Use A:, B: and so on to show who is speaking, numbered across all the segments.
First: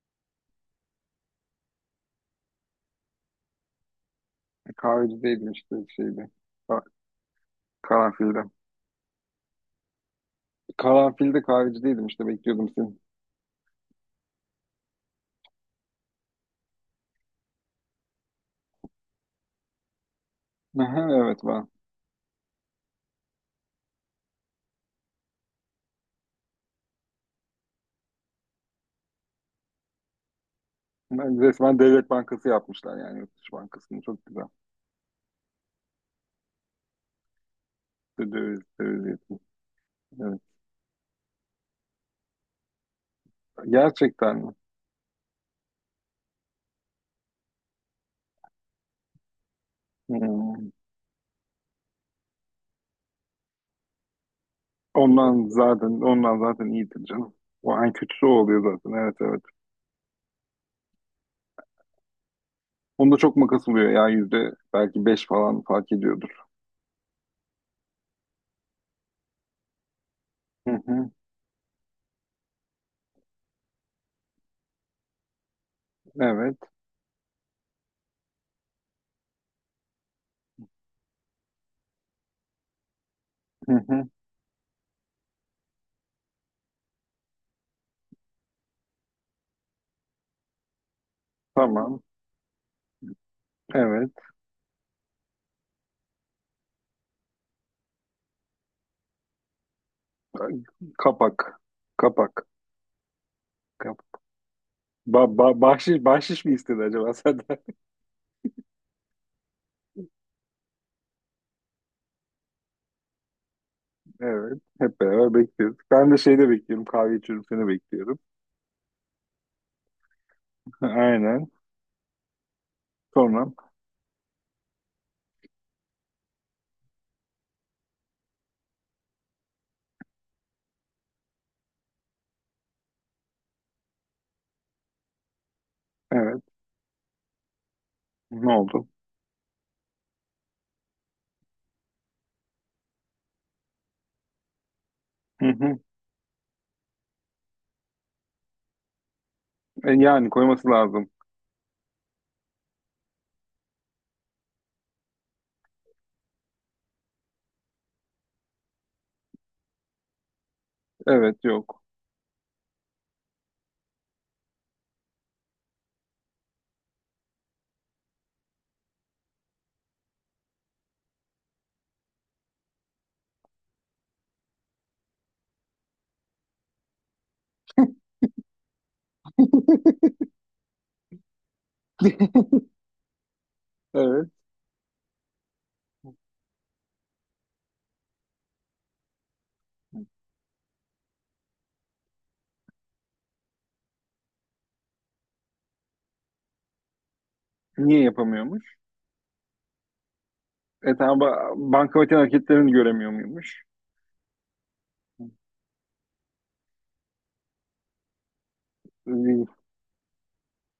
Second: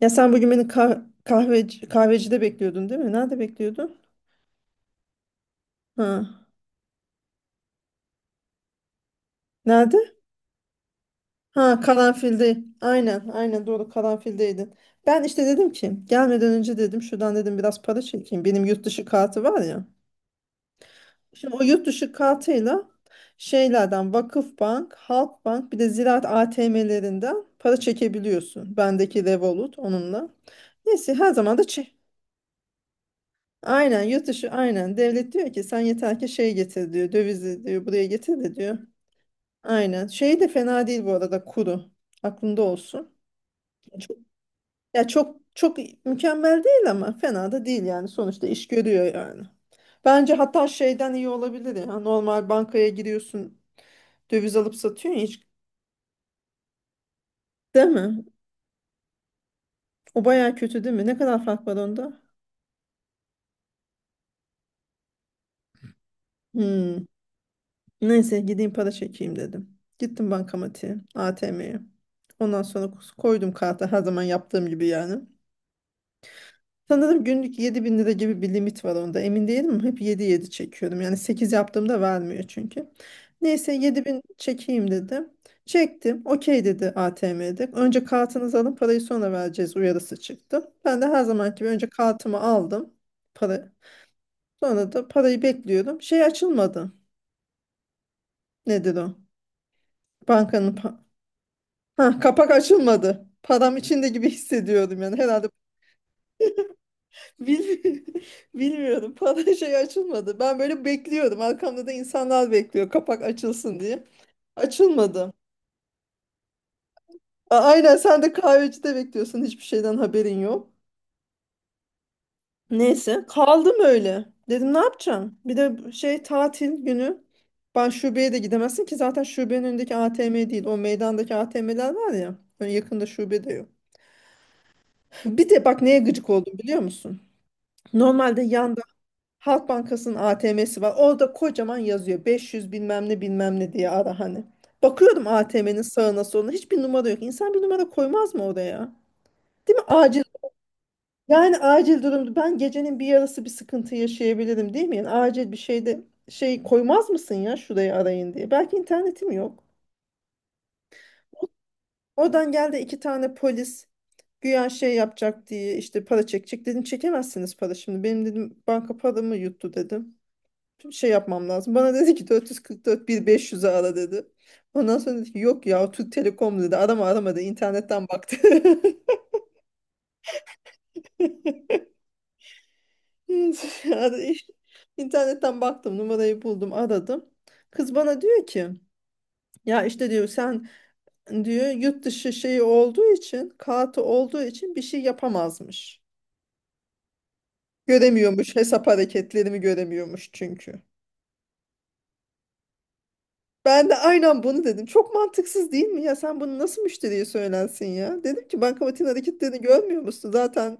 A: Ya sen bugün beni kahvecide bekliyordun değil mi? Nerede bekliyordun?
B: Kahveci değildim işte şeydi.
A: Ha.
B: Ka- Karanfilde.
A: Nerede?
B: Karanfilde
A: Ha,
B: kahveci değildim işte
A: Karanfil'de.
B: bekliyordum seni.
A: Aynen, aynen doğru Karanfil'deydin. Ben işte dedim ki gelmeden önce dedim şuradan dedim biraz para çekeyim. Benim yurt dışı kartı var ya.
B: Aha, evet
A: Şimdi o
B: ben.
A: yurt dışı kartıyla şeylerden Vakıfbank, Halkbank bir de Ziraat ATM'lerinden para çekebiliyorsun. Bendeki Revolut onunla. Neyse her
B: Ben
A: zaman da
B: resmen
A: çek.
B: devlet bankası yapmışlar yani yurt dışı bankasını
A: Aynen yurt
B: çok güzel.
A: dışı aynen. Devlet diyor ki sen yeter ki şey getir diyor. Dövizi diyor buraya getir de
B: Döviz,
A: diyor.
B: döviz yatırım.
A: Aynen. Şey
B: Evet.
A: de fena değil bu arada kuru. Aklında olsun. Çok,
B: Gerçekten mi?
A: ya çok çok mükemmel değil ama fena da değil yani. Sonuçta iş görüyor yani. Bence hatta
B: Hmm.
A: şeyden iyi olabilir ya. Normal bankaya giriyorsun döviz alıp satıyorsun ya hiç.
B: Ondan zaten iyidir canım. O
A: Değil
B: en
A: mi?
B: kötüsü o oluyor zaten. Evet, evet.
A: O baya kötü değil mi? Ne kadar fark var onda?
B: Onda çok makas oluyor ya, yüzde belki beş falan fark ediyordur.
A: Hmm. Neyse gideyim para çekeyim dedim. Gittim
B: Hı
A: bankamatiğe,
B: hı.
A: ATM'ye. Ondan sonra koydum karta her zaman yaptığım gibi yani.
B: Evet.
A: Sanırım günlük 7000 lira gibi bir limit var onda. Emin değilim ama hep 7-7 çekiyorum. Yani 8 yaptığımda vermiyor çünkü. Neyse
B: Hı
A: yedi
B: hı.
A: bin çekeyim dedim. Çektim. Okey dedi ATM'de. Önce kartınızı alın parayı sonra vereceğiz uyarısı çıktı. Ben de her zaman gibi önce
B: Tamam.
A: kartımı aldım. Para.
B: Evet.
A: Sonra da parayı bekliyorum. Şey açılmadı. Nedir o? Bankanın pa- Ha,
B: Kapak.
A: kapak açılmadı. Param içinde
B: Kapak.
A: gibi hissediyordum yani
B: Ba
A: herhalde.
B: ba- bahşiş, bahşiş mi istedi acaba senden?
A: Bilmi- Bilmiyorum. Para şey açılmadı. Ben böyle bekliyordum. Arkamda da insanlar bekliyor kapak açılsın diye.
B: Evet. Hep
A: Açılmadı.
B: beraber bekliyoruz. Ben de şeyde bekliyorum. Kahve içiyorum. Seni
A: Aynen
B: bekliyorum.
A: sen de kahvecide bekliyorsun. Hiçbir şeyden haberin yok.
B: Aynen.
A: Neyse
B: Sonra.
A: kaldım öyle. Dedim ne yapacağım? Bir de şey tatil günü. Ben şubeye de gidemezsin ki zaten şubenin önündeki ATM değil. O meydandaki ATM'ler var ya. Hani yakında şube de yok. Bir de bak neye gıcık
B: Evet.
A: oldum biliyor musun? Normalde
B: Ne
A: yan.
B: oldu?
A: Halk Bankası'nın ATM'si var. Orada kocaman yazıyor. 500 bilmem ne bilmem ne diye ara hani. Bakıyorum
B: Hı hı.
A: ATM'nin sağına soluna hiçbir numara yok. İnsan bir numara koymaz mı oraya? Değil mi?
B: E,
A: Acil.
B: yani koyması lazım.
A: Yani acil durumda ben gecenin bir yarısı bir sıkıntı yaşayabilirim değil mi? Yani acil bir şeyde şey koymaz mısın ya şurayı arayın diye. Belki internetim yok.
B: Evet. Yok.
A: Oradan geldi iki tane polis güya şey yapacak diye işte para çekecek. Dedim çekemezsiniz para şimdi. Benim dedim banka paramı yuttu dedim. Bir şey yapmam lazım. Bana dedi ki 444 1500'e ara dedi. Ondan sonra dedi ki yok ya Türk Telekom dedi. Arama aramadı internetten baktı.
B: Evet.
A: Yani İnternetten baktım numarayı buldum aradım. Kız bana diyor ki ya işte diyor sen diyor yurt dışı şeyi olduğu için kartı olduğu için bir şey yapamazmış.
B: Niye
A: Göremiyormuş
B: yapamıyormuş?
A: hesap hareketlerimi göremiyormuş çünkü.
B: E tamam bankamatiğin hareketlerini göremiyor muymuş?
A: Ben de aynen bunu dedim. Çok mantıksız değil mi? Ya sen bunu nasıl müşteriye söylensin ya? Dedim ki bankamatiğin
B: E,
A: hareketlerini görmüyor musun? Zaten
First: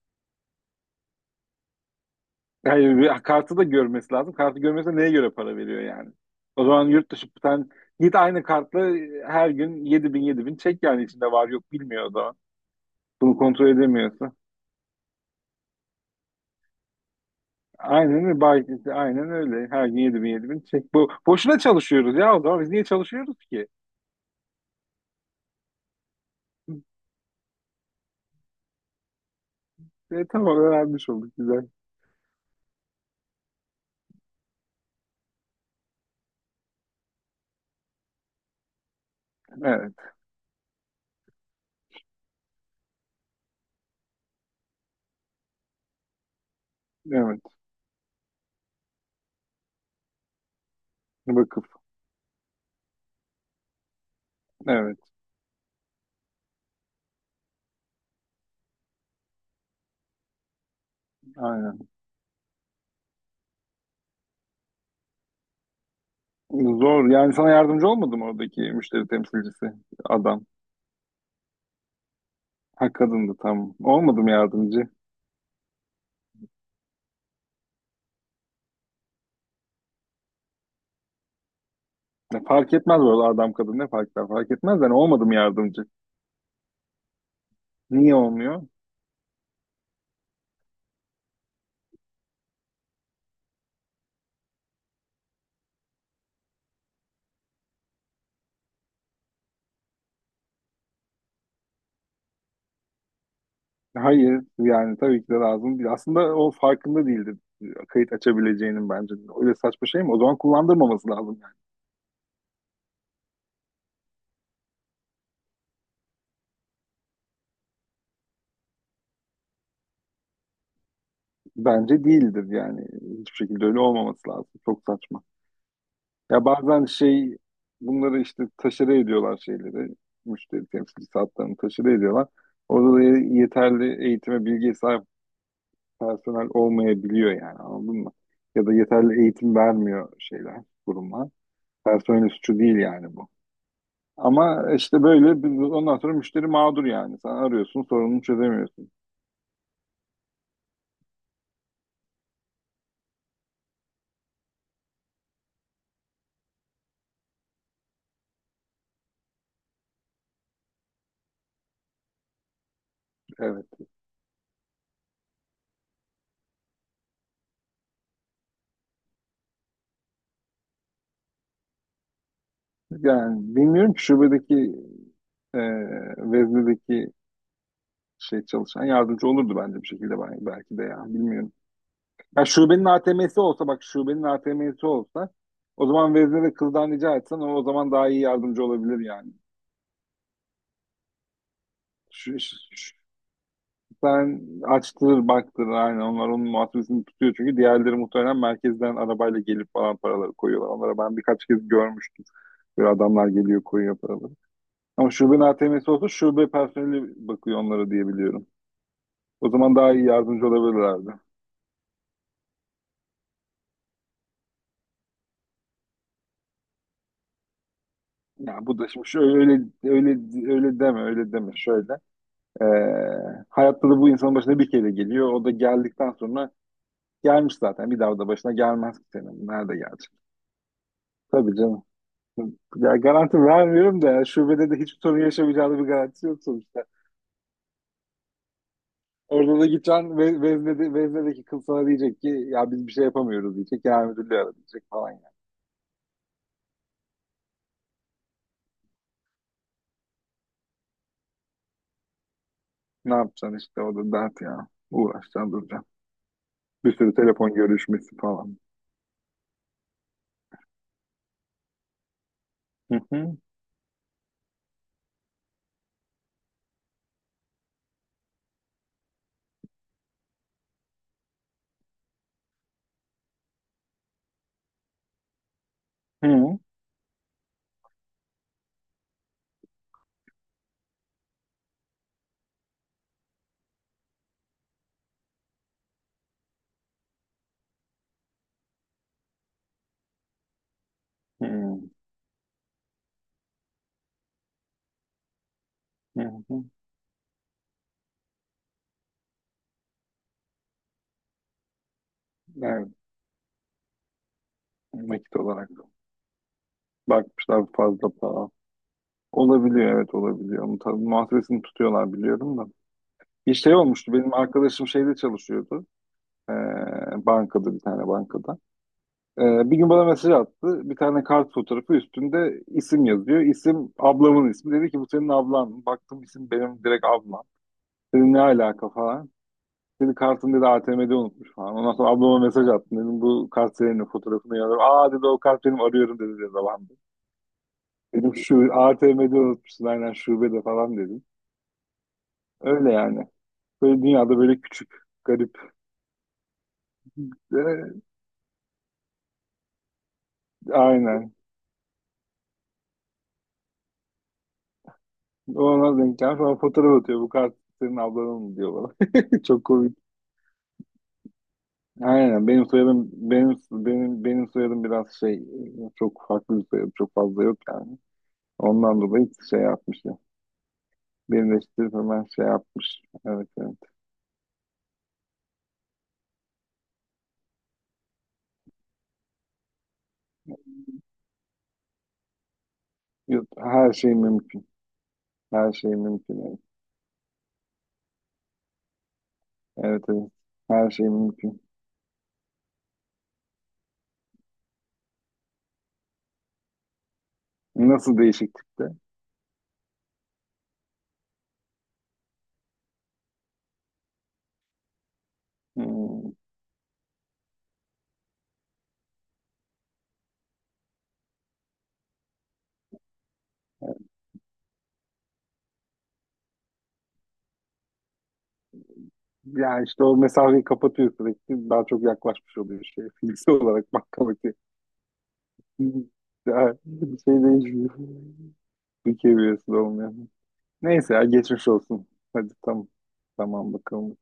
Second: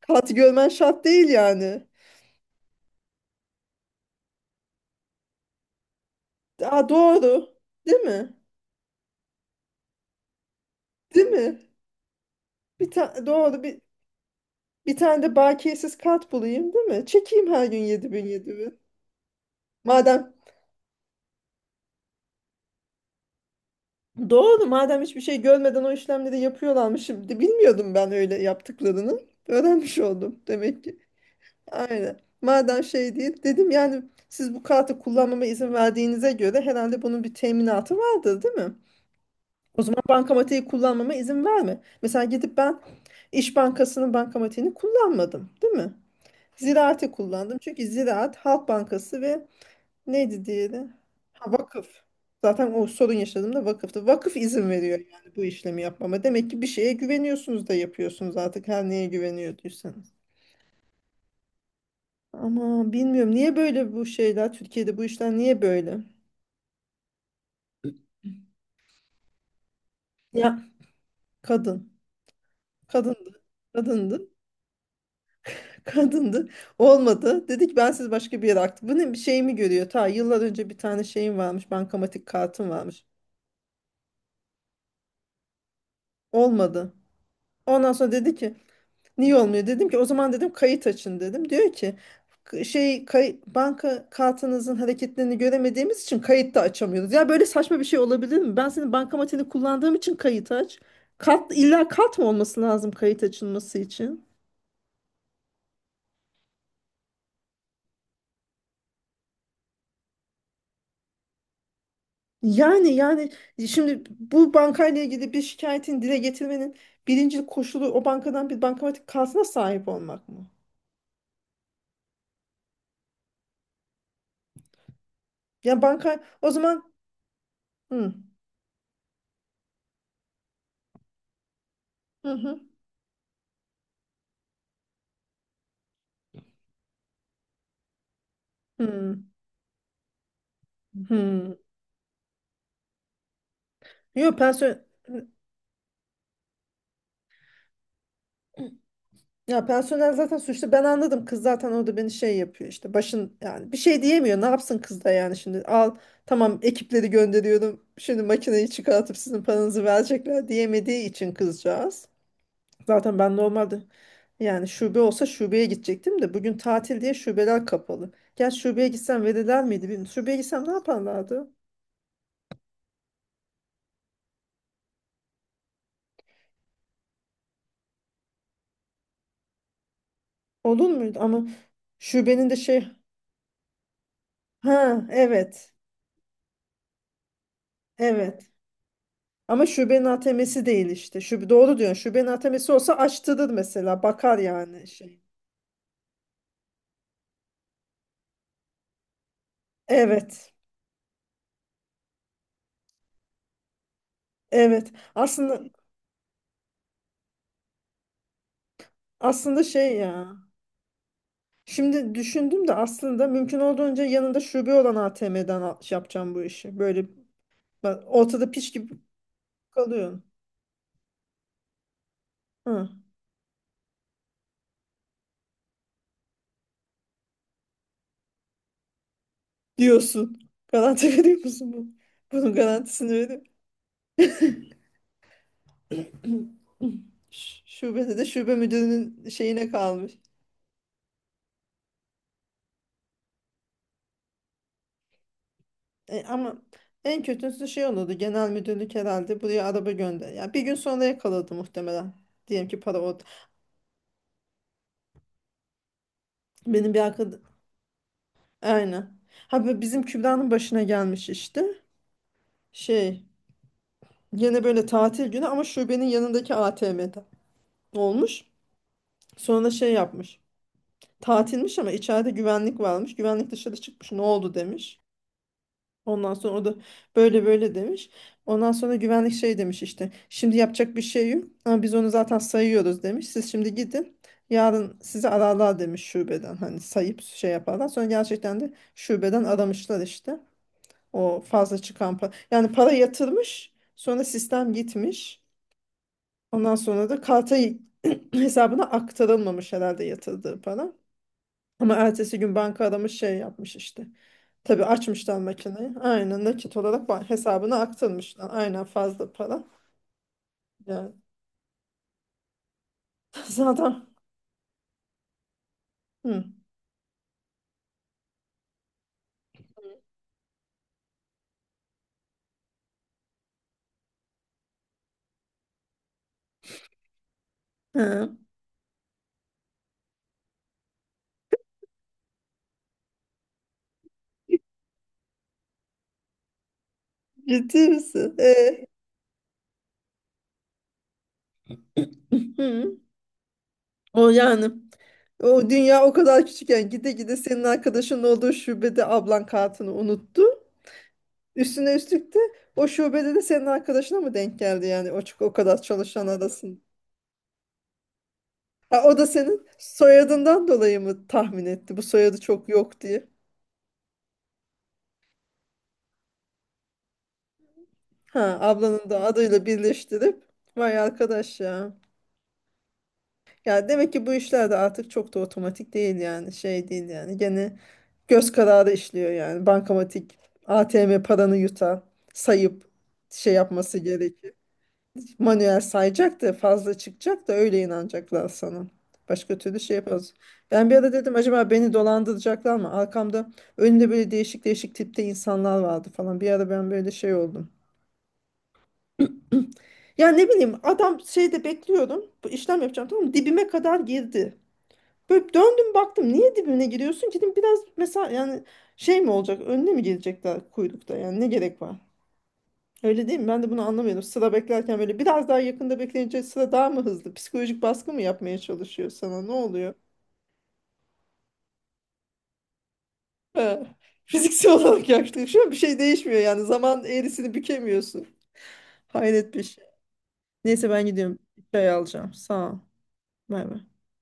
A: kağıt görmen şart değil yani.
B: Hayır. Kartı da görmesi lazım. Kartı görmese neye göre para veriyor yani? O zaman
A: Aa,
B: yurt dışı
A: doğru.
B: sen
A: Değil
B: git
A: mi?
B: aynı kartla her gün yedi bin yedi bin çek, yani
A: Değil
B: içinde var
A: mi?
B: yok bilmiyor o zaman. Bunu
A: Doğru,
B: kontrol edemiyorsa.
A: bir tane de bakiyesiz kart bulayım değil mi? Çekeyim her gün
B: Aynen
A: 7000
B: öyle.
A: 7000.
B: Aynen öyle. Her gün yedi bin
A: Madem
B: yedi bin. Çek. Bu, boşuna çalışıyoruz ya o zaman. Biz niye çalışıyoruz ki?
A: doğru madem hiçbir şey görmeden o işlemleri yapıyorlarmış. Şimdi bilmiyordum ben öyle yaptıklarını. Öğrenmiş
B: E,
A: oldum
B: tamam
A: demek ki.
B: öğrenmiş olduk. Güzel.
A: Aynen. Madem şey değil dedim yani siz bu kartı kullanmama izin verdiğinize göre herhalde bunun bir teminatı vardır değil mi? O
B: Evet.
A: zaman bankamatiği kullanmama izin verme. Mesela gidip ben İş Bankası'nın bankamatiğini kullanmadım değil mi? Ziraat'i
B: Evet.
A: kullandım. Çünkü Ziraat, Halk Bankası ve neydi diğeri? Ha,
B: Vakıf.
A: vakıf. Zaten o sorun yaşadığımda vakıftı. Vakıf izin
B: Evet.
A: veriyor yani bu işlemi yapmama. Demek ki bir şeye güveniyorsunuz da yapıyorsunuz artık her neye güveniyorduysanız.
B: Aynen.
A: Ama bilmiyorum niye böyle bu şeyler Türkiye'de bu işler niye böyle?
B: Zor. Yani sana yardımcı olmadı mı oradaki müşteri temsilcisi? Adam.
A: Ya kadın.
B: Ha kadındı
A: Kadındı.
B: tam.
A: Kadındı.
B: Olmadım yardımcı?
A: Kadındı. Olmadı. Dedi ki ben siz başka bir yere aktım. Bu ne bir şey mi görüyor? Ta yıllar önce bir tane şeyim varmış. Bankamatik
B: Ya,
A: kartım
B: fark etmez
A: varmış.
B: bu arada, adam kadın ne fark eder? Fark etmez yani. Olmadım yardımcı?
A: Olmadı. Ondan sonra
B: Niye
A: dedi ki,
B: olmuyor?
A: niye olmuyor? Dedim ki o zaman dedim kayıt açın dedim. Diyor ki banka kartınızın hareketlerini göremediğimiz için kayıt da açamıyoruz. Ya böyle saçma bir şey olabilir mi? Ben senin bankamatini kullandığım için kayıt aç. Kart, illa kart mı olması lazım kayıt açılması için?
B: Hayır yani tabii ki de lazım değil. Aslında o farkında değildi kayıt açabileceğinin bence. Öyle saçma şey mi? O zaman kullandırmaması lazım yani.
A: Yani şimdi bu bankayla ilgili bir şikayetin dile getirmenin birinci koşulu o bankadan bir bankamatik kartına sahip olmak mı?
B: Bence değildir yani. Hiçbir şekilde öyle olmaması lazım. Çok saçma.
A: Yani banka
B: Ya
A: o
B: bazen
A: zaman
B: şey,
A: hı
B: bunları işte taşere ediyorlar şeyleri. Müşteri temsilcisi hatlarını taşere ediyorlar.
A: hı hı
B: Orada da yeterli eğitime bilgiye sahip personel olmayabiliyor yani, anladın mı? Ya da
A: hı
B: yeterli eğitim vermiyor şeyler, kurumlar.
A: hı.
B: Personel suçu değil yani bu.
A: Yok
B: Ama
A: personel
B: işte böyle ondan sonra müşteri mağdur yani. Sen arıyorsun sorununu çözemiyorsun.
A: Ya personel zaten suçlu. Ben anladım. Kız zaten orada beni şey yapıyor işte. Başın yani bir şey diyemiyor. Ne yapsın kız da yani şimdi al tamam ekipleri gönderiyorum. Şimdi makineyi çıkartıp sizin paranızı verecekler diyemediği için kızcağız. Zaten ben
B: Evet.
A: normalde yani şube olsa şubeye gidecektim de bugün tatil diye şubeler kapalı. Gel şubeye gitsem verirler miydi bilmiyorum. Şubeye gitsem ne yaparlardı?
B: Yani bilmiyorum ki şubedeki e, veznedeki şey çalışan yardımcı olurdu bence bir şekilde ben, belki de
A: Olur
B: ya
A: muydu? Ama
B: bilmiyorum. Ya
A: şubenin de
B: şubenin
A: şey.
B: ATM'si olsa bak, şubenin ATM'si
A: Ha,
B: olsa
A: evet,
B: o zaman vezne ve kızdan rica etsen o, o zaman daha iyi
A: evet.
B: yardımcı olabilir yani.
A: Ama şubenin ATM'si değil işte. Şube, doğru diyorsun. Şubenin
B: Şu,
A: ATM'si olsa açtırır mesela. Bakar
B: sen
A: yani şey.
B: açtır baktır aynen, onlar onun muhasebesini tutuyor çünkü diğerleri muhtemelen merkezden arabayla gelip falan paraları
A: Evet.
B: koyuyorlar. Onlara ben birkaç kez görmüştüm. Böyle adamlar geliyor koyuyor paraları.
A: Evet.
B: Ama şubenin
A: Aslında
B: ATM'si olsa şube personeli bakıyor onlara diye biliyorum. O
A: aslında
B: zaman daha
A: şey
B: iyi
A: ya.
B: yardımcı olabilirlerdi.
A: Şimdi düşündüm de aslında mümkün olduğunca yanında şube olan ATM'den şey yapacağım bu işi. Böyle ortada
B: Ya
A: piş
B: bu da
A: gibi
B: şimdi şöyle öyle öyle
A: kalıyorsun.
B: öyle deme öyle deme şöyle. Ee,
A: Hı.
B: hayatta da bu insanın başına bir kere geliyor. O da geldikten sonra gelmiş zaten. Bir daha da başına gelmez ki senin. Nerede gelecek?
A: Diyorsun. Garanti veriyor
B: Tabii
A: musun
B: canım.
A: bu? Bunun
B: Ya
A: garantisini veriyor.
B: garanti vermiyorum da yani, şubede de hiçbir sorun yaşamayacağını bir garantisi yok sonuçta.
A: Şubede de şube müdürünün
B: Orada da
A: şeyine kalmış.
B: gideceksin ve veznedeki kız sana diyecek ki ya biz bir şey yapamıyoruz diyecek, genel müdürlüğü ara diyecek falan ya.
A: E, ama en kötüsü şey olurdu. Genel müdürlük herhalde buraya araba gönder. Ya bir gün sonra yakaladı muhtemelen. Diyelim ki para
B: Ne
A: orada.
B: yapacaksın işte, o da dert ya. Uğraşacaksın duracaksın.
A: Benim
B: Bir
A: bir
B: sürü
A: arkadaşım
B: telefon görüşmesi falan.
A: aynen. Ha bu bizim Kübra'nın başına gelmiş işte.
B: Hı
A: Şey
B: hı.
A: yine böyle tatil günü ama şubenin yanındaki ATM'de olmuş. Sonra şey yapmış. Tatilmiş ama içeride güvenlik varmış. Güvenlik dışarı çıkmış. Ne oldu demiş.
B: Hı
A: Ondan sonra
B: hı.
A: o da böyle böyle demiş. Ondan sonra güvenlik şey demiş işte. Şimdi yapacak bir şey yok ama biz onu zaten sayıyoruz demiş. Siz şimdi gidin. Yarın sizi ararlar demiş şubeden. Hani sayıp şey yaparlar. Sonra gerçekten de şubeden aramışlar işte. O fazla
B: Hı
A: çıkan para. Yani para yatırmış. Sonra sistem gitmiş.
B: hı.
A: Ondan sonra da karta hesabına aktarılmamış herhalde yatırdığı para. Ama ertesi gün banka
B: Evet,
A: aramış şey yapmış işte. Tabii
B: nakit
A: açmışlar
B: olarak da
A: makineyi. Aynen nakit olarak
B: bakmışlar
A: hesabına
B: fazla para.
A: aktarmışlar. Aynen fazla para.
B: Olabiliyor, evet, olabiliyor. Onun tabii
A: Yani
B: muhasebesini tutuyorlar biliyorum da. Bir şey
A: zaten
B: olmuştu, benim arkadaşım şeyde çalışıyordu.
A: hı.
B: Bankada, bir tane bankada. Bir gün bana mesaj attı. Bir tane kart fotoğrafı, üstünde isim yazıyor. İsim ablamın ismi. Dedi ki bu senin ablan. Baktım isim benim direkt ablam. Dedim
A: Hı.
B: ne alaka falan. Dedi kartını, dedi A T M'de unutmuş falan. Ondan sonra ablama mesaj attım. Dedim bu kart senin, fotoğrafını yazıyorum. Aa dedi o kart benim, arıyorum dedi babam.
A: Ciddi misin?
B: Dedim
A: E?
B: şu A T M'de unutmuşsun aynen şubede falan dedim. Öyle
A: Hı.
B: yani. Böyle
A: O
B: dünyada böyle
A: yani
B: küçük,
A: o
B: garip.
A: dünya o kadar küçükken gide gide senin
B: Ee,
A: arkadaşın olduğu şubede ablan kartını unuttu.
B: aynen.
A: Üstüne üstlük de o şubede de senin arkadaşına mı denk geldi yani o, o kadar
B: Ona denk
A: çalışan
B: gelmiş. Ona
A: arasında?
B: fotoğraf atıyor. Bu kart senin ablanın mı diyor bana.
A: Ha, o da
B: Çok
A: senin
B: komik.
A: soyadından dolayı mı tahmin etti bu soyadı
B: Aynen benim
A: çok yok
B: soyadım,
A: diye?
B: benim soyadım biraz şey, çok farklı bir soyadım. Çok fazla yok yani.
A: Ha,
B: Ondan
A: ablanın da
B: dolayı şey
A: adıyla
B: yapmış ya.
A: birleştirip vay arkadaş ya.
B: Birleştirip hemen şey yapmış. Evet, evet.
A: Ya demek ki bu işler de artık çok da otomatik değil yani şey değil yani gene göz kararı işliyor yani bankamatik ATM paranı yutar sayıp
B: Yok,
A: şey
B: her
A: yapması
B: şey
A: gerekir.
B: mümkün. Her
A: Manuel
B: şey
A: sayacak da
B: mümkün.
A: fazla çıkacak da öyle inanacaklar sana. Başka türlü şey
B: Evet, evet, evet.
A: yapamaz. Ben
B: Her
A: bir
B: şey
A: ara dedim
B: mümkün.
A: acaba beni dolandıracaklar mı? Arkamda önünde böyle değişik değişik tipte insanlar vardı falan. Bir ara ben böyle şey oldum.
B: Nasıl değişiklikte?
A: Ya ne bileyim adam şeyde bekliyorum. Bu işlem yapacağım tamam mı? Dibime kadar girdi. Böyle döndüm baktım.
B: Hmm.
A: Niye dibine giriyorsun ki? Dedim biraz mesela yani şey mi olacak? Önüne mi gelecekler kuyrukta? Yani ne gerek var? Öyle değil mi? Ben de bunu anlamıyorum. Sıra beklerken böyle biraz daha yakında bekleyince sıra daha mı hızlı? Psikolojik baskı mı yapmaya çalışıyor sana? Ne
B: Ya
A: oluyor?
B: işte o mesafeyi kapatıyor sürekli. Daha çok yaklaşmış oluyor şey. Fiziksel
A: He.
B: olarak bakmak.
A: Fiziksel olarak yaklaşıyor. Bir şey değişmiyor yani.
B: Ya,
A: Zaman
B: bir şey
A: eğrisini
B: değişmiyor.
A: bükemiyorsun.
B: Ülke
A: Hayret bir
B: birisi
A: şey.
B: olmuyor.
A: Neyse ben
B: Neyse ya,
A: gidiyorum. Bir
B: geçmiş
A: çay
B: olsun.
A: alacağım.
B: Hadi
A: Sağ ol.
B: tamam.
A: Bay
B: Tamam
A: bay.
B: bakalım.